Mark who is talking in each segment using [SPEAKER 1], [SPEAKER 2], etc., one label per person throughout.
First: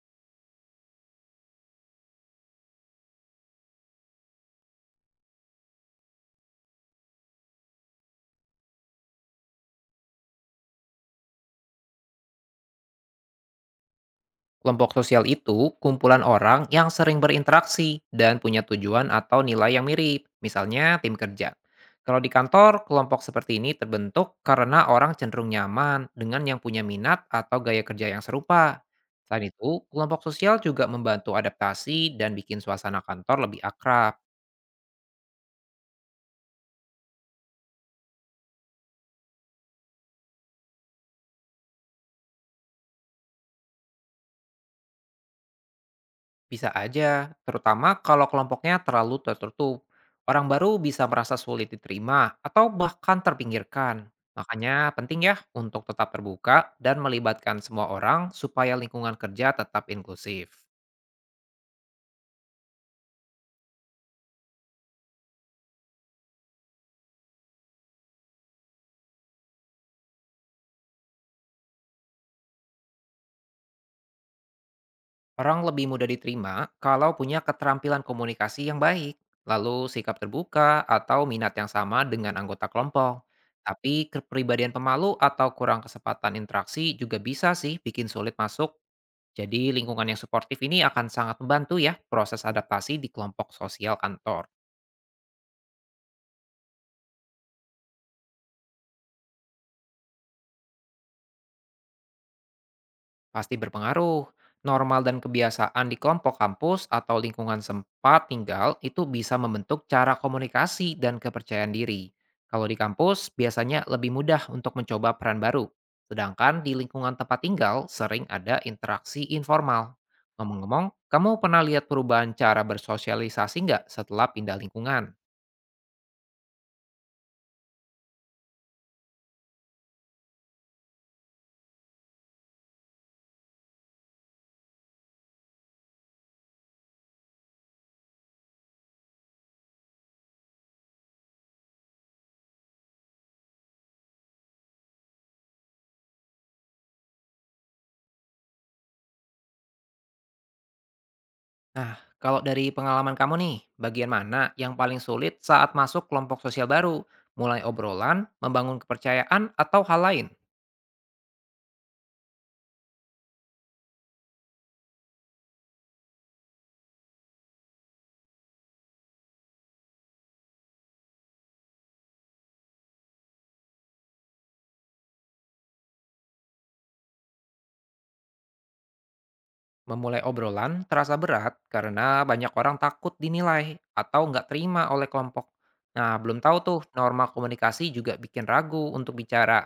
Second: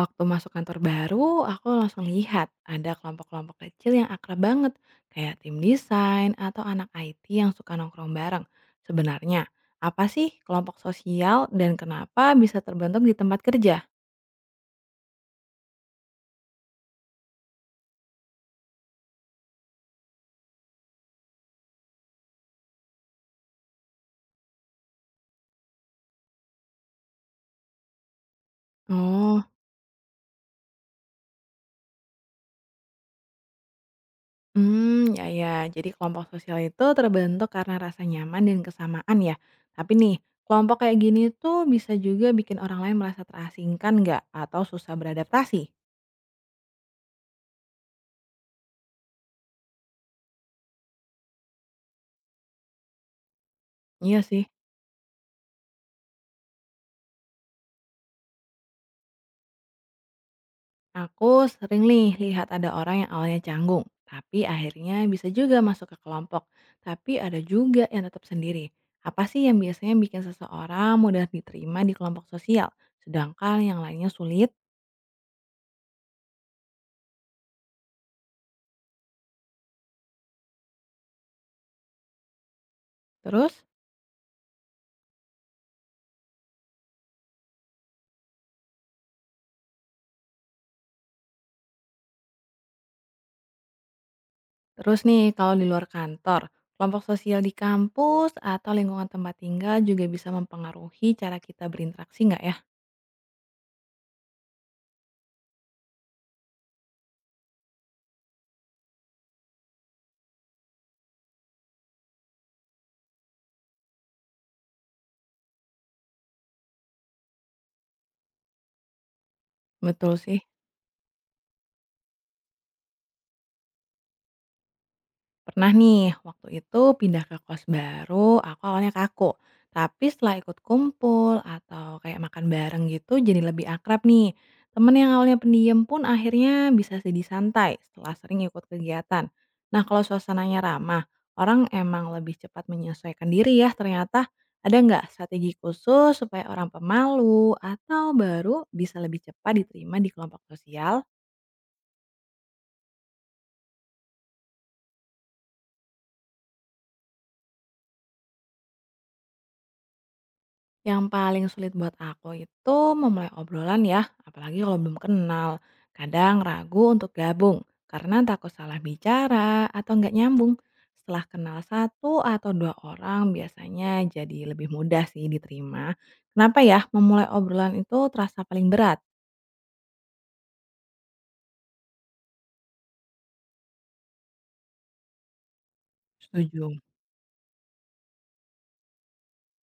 [SPEAKER 1] Waktu masuk kantor baru, aku langsung lihat ada kelompok-kelompok kecil yang akrab banget, kayak tim desain atau anak IT yang suka nongkrong bareng. Sebenarnya, apa sih kelompok sosial dan kenapa bisa terbentuk di tempat kerja?
[SPEAKER 2] Kelompok sosial itu kumpulan orang yang sering berinteraksi dan punya tujuan atau nilai yang mirip, misalnya tim kerja. Kalau di kantor, kelompok seperti ini terbentuk karena orang cenderung nyaman dengan yang punya minat atau gaya kerja yang serupa.
[SPEAKER 1] Oh,
[SPEAKER 2] Selain itu, kelompok sosial juga membantu adaptasi dan bikin suasana kantor lebih akrab.
[SPEAKER 1] ya ya. Jadi kelompok sosial itu terbentuk karena rasa nyaman dan kesamaan ya. Tapi nih, kelompok kayak gini tuh bisa juga bikin orang lain merasa terasingkan nggak atau susah beradaptasi?
[SPEAKER 2] Bisa aja, terutama kalau kelompoknya terlalu tertutup. Orang baru bisa merasa sulit diterima atau bahkan terpinggirkan.
[SPEAKER 1] Iya sih.
[SPEAKER 2] Makanya penting ya untuk tetap terbuka dan melibatkan semua orang supaya lingkungan kerja tetap inklusif.
[SPEAKER 1] Aku sering nih lihat ada orang yang awalnya canggung, tapi akhirnya bisa juga masuk ke kelompok. Tapi ada juga yang tetap sendiri. Apa sih yang biasanya bikin seseorang mudah diterima di kelompok sosial, sedangkan yang lainnya sulit?
[SPEAKER 2] Orang lebih mudah diterima kalau punya keterampilan komunikasi yang baik, lalu sikap terbuka atau minat yang sama dengan anggota kelompok.
[SPEAKER 1] Terus?
[SPEAKER 2] Tapi kepribadian pemalu atau kurang kesempatan interaksi juga bisa sih bikin sulit masuk. Jadi lingkungan yang suportif ini akan sangat membantu ya proses adaptasi di kelompok sosial kantor.
[SPEAKER 1] Terus nih, kalau di luar kantor, kelompok sosial di kampus atau lingkungan tempat tinggal juga bisa mempengaruhi cara kita berinteraksi nggak ya?
[SPEAKER 2] Pasti berpengaruh. Normal dan kebiasaan di kelompok kampus atau lingkungan sempat tinggal itu bisa membentuk cara komunikasi dan kepercayaan diri. Kalau di kampus biasanya lebih mudah untuk mencoba peran baru. Sedangkan di lingkungan tempat tinggal sering ada interaksi informal.
[SPEAKER 1] Betul sih.
[SPEAKER 2] Ngomong-ngomong, kamu pernah lihat perubahan cara bersosialisasi nggak setelah pindah lingkungan?
[SPEAKER 1] Pernah nih, waktu itu pindah ke kos baru, aku awalnya kaku. Tapi setelah ikut kumpul atau kayak makan bareng gitu jadi lebih akrab nih. Temen yang awalnya pendiam pun akhirnya bisa jadi santai setelah sering ikut kegiatan. Nah kalau suasananya ramah, orang emang lebih cepat menyesuaikan diri ya ternyata. Ada nggak strategi khusus supaya orang pemalu atau baru bisa lebih cepat diterima di kelompok sosial?
[SPEAKER 2] Nah, kalau dari pengalaman kamu nih, bagian mana yang paling sulit saat masuk kelompok sosial baru? Mulai obrolan, membangun kepercayaan, atau hal lain?
[SPEAKER 1] Yang paling sulit buat aku itu memulai obrolan ya, apalagi kalau belum kenal. Kadang ragu untuk gabung, karena takut salah bicara atau nggak nyambung. Setelah kenal satu atau dua orang biasanya jadi lebih mudah sih diterima. Kenapa ya memulai obrolan itu terasa paling berat?
[SPEAKER 2] Memulai obrolan terasa berat karena banyak orang takut dinilai atau nggak terima oleh kelompok. Nah, belum tahu
[SPEAKER 1] Setuju.
[SPEAKER 2] tuh norma komunikasi juga bikin ragu untuk bicara.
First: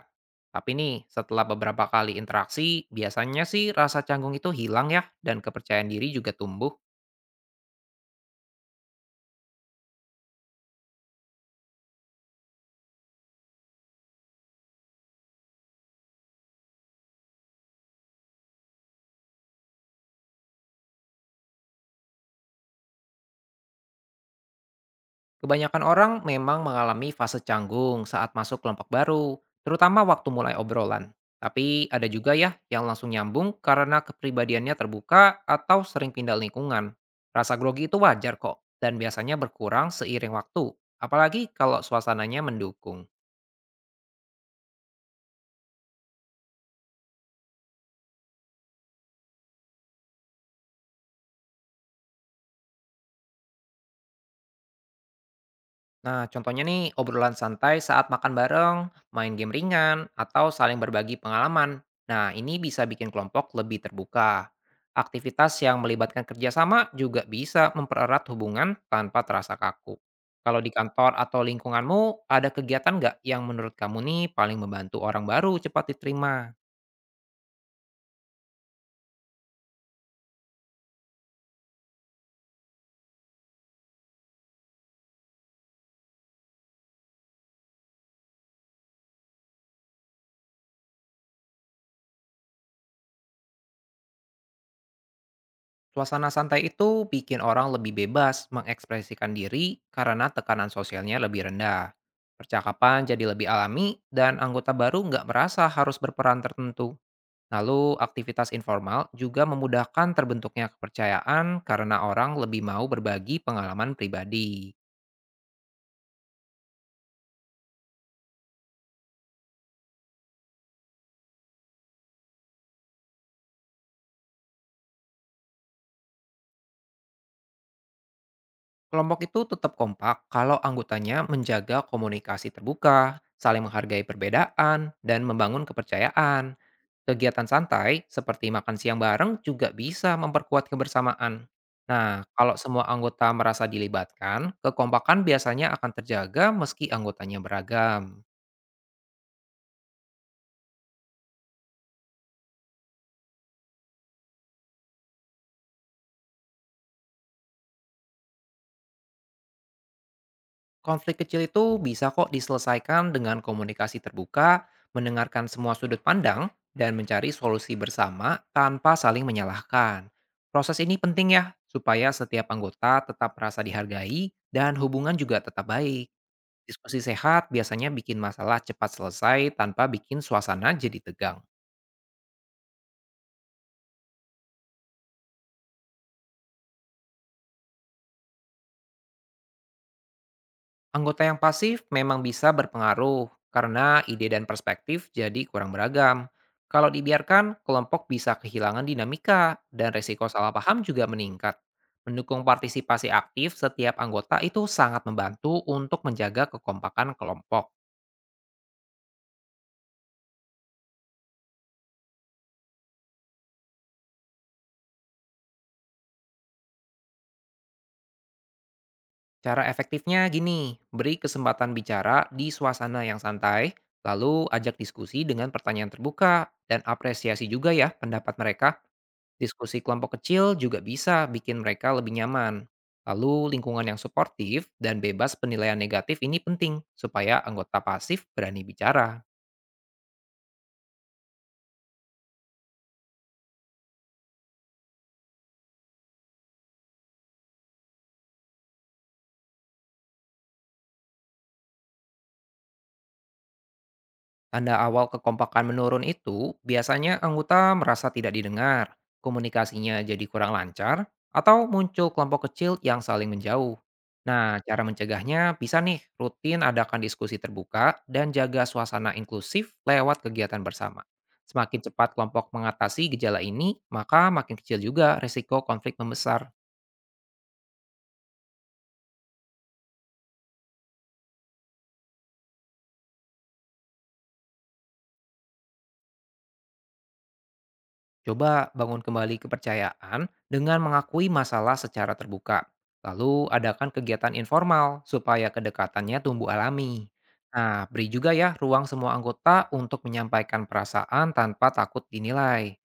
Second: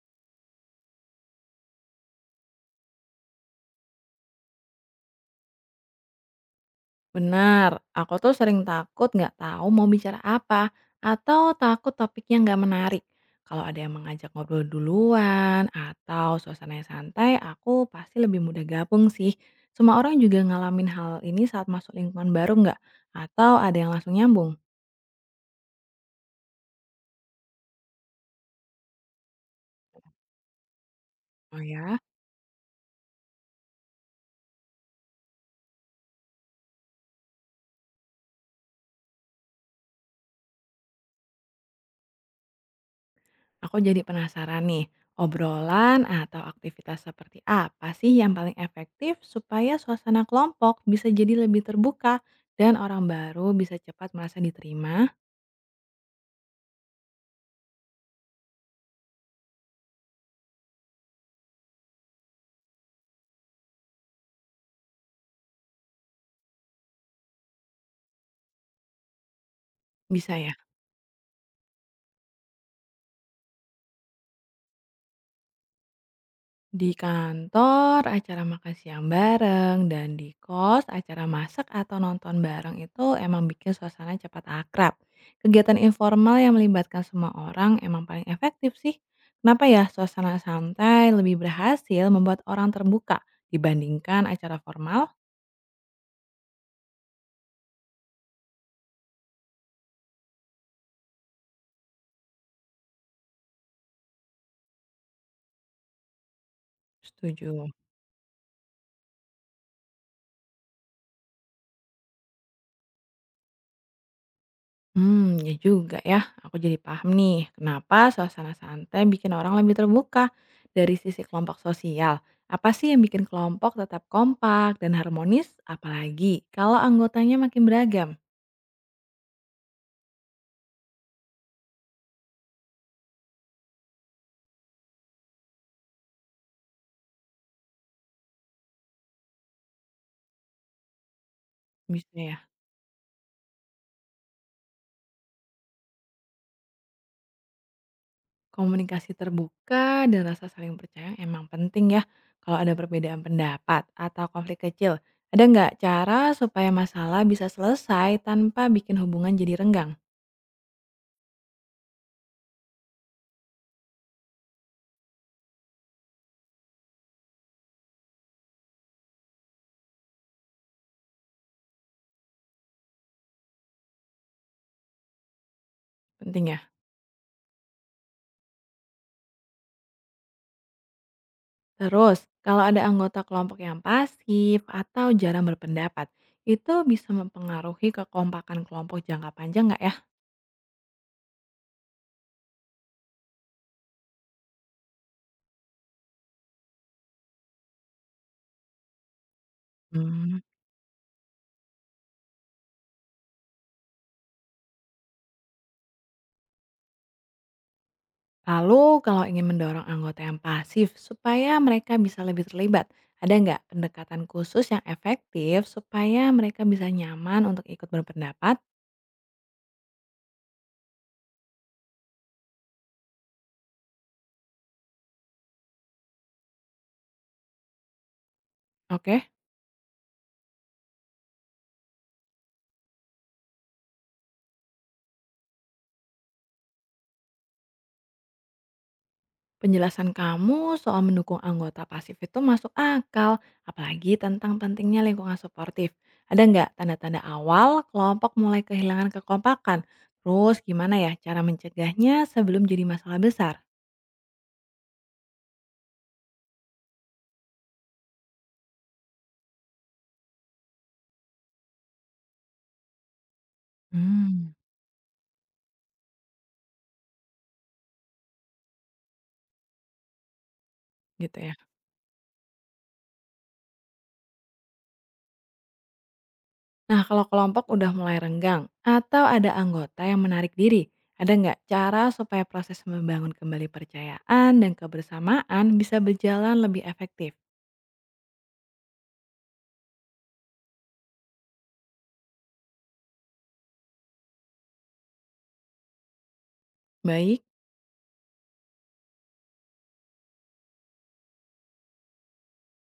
[SPEAKER 2] Tapi nih, setelah beberapa kali interaksi, biasanya sih rasa canggung itu hilang ya, dan kepercayaan diri juga tumbuh.
[SPEAKER 1] Benar, aku tuh sering takut nggak tahu mau bicara apa atau takut topiknya nggak menarik. Kalau ada yang mengajak ngobrol duluan atau suasananya santai, aku pasti lebih mudah gabung sih. Semua orang juga ngalamin hal ini saat masuk lingkungan baru nggak? Atau ada yang langsung nyambung?
[SPEAKER 2] Kebanyakan orang memang mengalami fase canggung saat masuk kelompok baru, terutama waktu mulai obrolan.
[SPEAKER 1] Oh
[SPEAKER 2] Tapi
[SPEAKER 1] ya,
[SPEAKER 2] ada juga ya yang langsung nyambung karena kepribadiannya terbuka atau sering pindah lingkungan. Rasa grogi itu wajar kok, dan biasanya berkurang seiring waktu, apalagi kalau suasananya mendukung.
[SPEAKER 1] aku jadi penasaran nih. Obrolan atau aktivitas seperti apa sih yang paling efektif supaya suasana kelompok bisa jadi lebih terbuka dan orang baru bisa cepat merasa diterima?
[SPEAKER 2] Nah, contohnya nih obrolan santai saat makan bareng, main game ringan, atau saling berbagi pengalaman. Nah, ini bisa bikin kelompok lebih terbuka. Aktivitas yang melibatkan kerjasama juga bisa mempererat hubungan tanpa terasa kaku.
[SPEAKER 1] Bisa ya?
[SPEAKER 2] Kalau di kantor atau lingkunganmu, ada kegiatan nggak yang menurut kamu nih paling membantu orang baru cepat diterima?
[SPEAKER 1] Di kantor acara makan siang bareng dan di kos acara masak atau nonton bareng itu emang bikin suasana cepat akrab. Kegiatan informal yang melibatkan semua orang emang paling efektif sih. Kenapa ya suasana santai lebih berhasil membuat orang terbuka dibandingkan acara formal?
[SPEAKER 2] Suasana santai itu bikin orang lebih bebas mengekspresikan diri karena tekanan sosialnya lebih rendah. Percakapan jadi lebih alami dan anggota baru nggak merasa harus berperan tertentu.
[SPEAKER 1] Setuju.
[SPEAKER 2] Lalu aktivitas informal juga memudahkan terbentuknya kepercayaan karena orang lebih mau berbagi pengalaman pribadi.
[SPEAKER 1] Ya juga ya. Aku jadi paham nih, kenapa suasana santai bikin orang lebih terbuka dari sisi kelompok sosial. Apa sih yang bikin kelompok tetap kompak dan harmonis? Apalagi kalau anggotanya makin beragam.
[SPEAKER 2] Kelompok itu tetap kompak kalau anggotanya menjaga komunikasi terbuka, saling menghargai perbedaan, dan membangun kepercayaan. Kegiatan santai seperti makan siang bareng juga bisa memperkuat kebersamaan.
[SPEAKER 1] Bisa
[SPEAKER 2] Nah,
[SPEAKER 1] ya,
[SPEAKER 2] kalau semua anggota merasa dilibatkan, kekompakan biasanya akan terjaga meski anggotanya beragam.
[SPEAKER 1] komunikasi terbuka dan rasa saling percaya emang penting ya. Kalau ada perbedaan pendapat atau konflik kecil, ada nggak cara supaya masalah bisa selesai tanpa bikin hubungan jadi renggang?
[SPEAKER 2] Konflik kecil itu bisa kok diselesaikan dengan komunikasi terbuka, mendengarkan semua sudut pandang, dan mencari solusi bersama tanpa saling menyalahkan. Proses ini penting ya, supaya setiap anggota tetap merasa dihargai dan hubungan juga tetap baik.
[SPEAKER 1] Penting ya.
[SPEAKER 2] Diskusi sehat biasanya bikin masalah cepat selesai tanpa bikin suasana jadi tegang.
[SPEAKER 1] Terus, kalau ada anggota kelompok yang pasif atau jarang berpendapat, itu bisa mempengaruhi kekompakan kelompok jangka panjang nggak ya?
[SPEAKER 2] Anggota yang pasif memang bisa berpengaruh karena ide dan perspektif jadi kurang beragam. Kalau dibiarkan, kelompok bisa kehilangan dinamika dan resiko
[SPEAKER 1] Hmm.
[SPEAKER 2] salah paham juga meningkat. Mendukung partisipasi aktif setiap anggota itu sangat membantu untuk menjaga kekompakan kelompok.
[SPEAKER 1] Lalu, kalau ingin mendorong anggota yang pasif supaya mereka bisa lebih terlibat, ada nggak pendekatan khusus yang efektif supaya mereka bisa nyaman untuk ikut berpendapat?
[SPEAKER 2] Cara efektifnya gini, beri kesempatan bicara di suasana yang santai, lalu ajak diskusi dengan pertanyaan terbuka, dan apresiasi juga ya pendapat mereka.
[SPEAKER 1] Oke.
[SPEAKER 2] Diskusi kelompok kecil juga bisa bikin mereka lebih nyaman. Lalu lingkungan yang suportif dan bebas penilaian negatif ini penting supaya anggota pasif berani bicara.
[SPEAKER 1] Penjelasan kamu soal mendukung anggota pasif itu masuk akal, apalagi tentang pentingnya lingkungan suportif. Ada nggak tanda-tanda awal kelompok mulai kehilangan kekompakan? Terus gimana ya cara mencegahnya sebelum jadi masalah besar?
[SPEAKER 2] Tanda awal kekompakan menurun itu biasanya anggota merasa tidak didengar, komunikasinya jadi kurang lancar, atau muncul kelompok kecil yang saling menjauh.
[SPEAKER 1] Hmm,
[SPEAKER 2] Nah, cara mencegahnya bisa nih rutin adakan diskusi terbuka dan jaga suasana inklusif lewat kegiatan bersama.
[SPEAKER 1] Gitu ya.
[SPEAKER 2] Semakin cepat kelompok mengatasi gejala ini, maka makin kecil juga resiko konflik membesar.
[SPEAKER 1] Nah kalau kelompok udah mulai renggang atau ada anggota yang menarik diri, ada nggak cara supaya proses membangun kembali percayaan dan kebersamaan bisa berjalan lebih efektif?
[SPEAKER 2] Coba bangun kembali kepercayaan dengan mengakui masalah secara terbuka. Lalu adakan kegiatan informal supaya kedekatannya tumbuh alami.
[SPEAKER 1] Baik.
[SPEAKER 2] Nah, beri juga ya ruang semua anggota untuk menyampaikan perasaan tanpa takut dinilai.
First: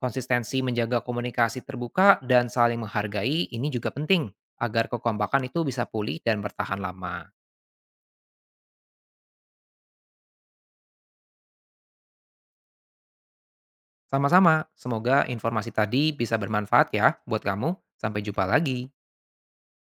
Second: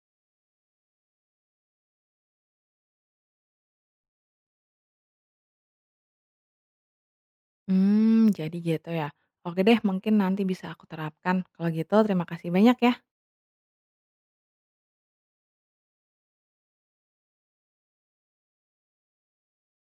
[SPEAKER 2] Konsistensi menjaga komunikasi terbuka dan saling menghargai ini juga penting agar kekompakan itu bisa pulih dan bertahan lama.
[SPEAKER 1] Jadi gitu ya. Oke deh, mungkin nanti bisa aku terapkan. Kalau gitu terima kasih banyak ya
[SPEAKER 2] Sama-sama, semoga informasi tadi bisa bermanfaat ya buat kamu. Sampai jumpa lagi.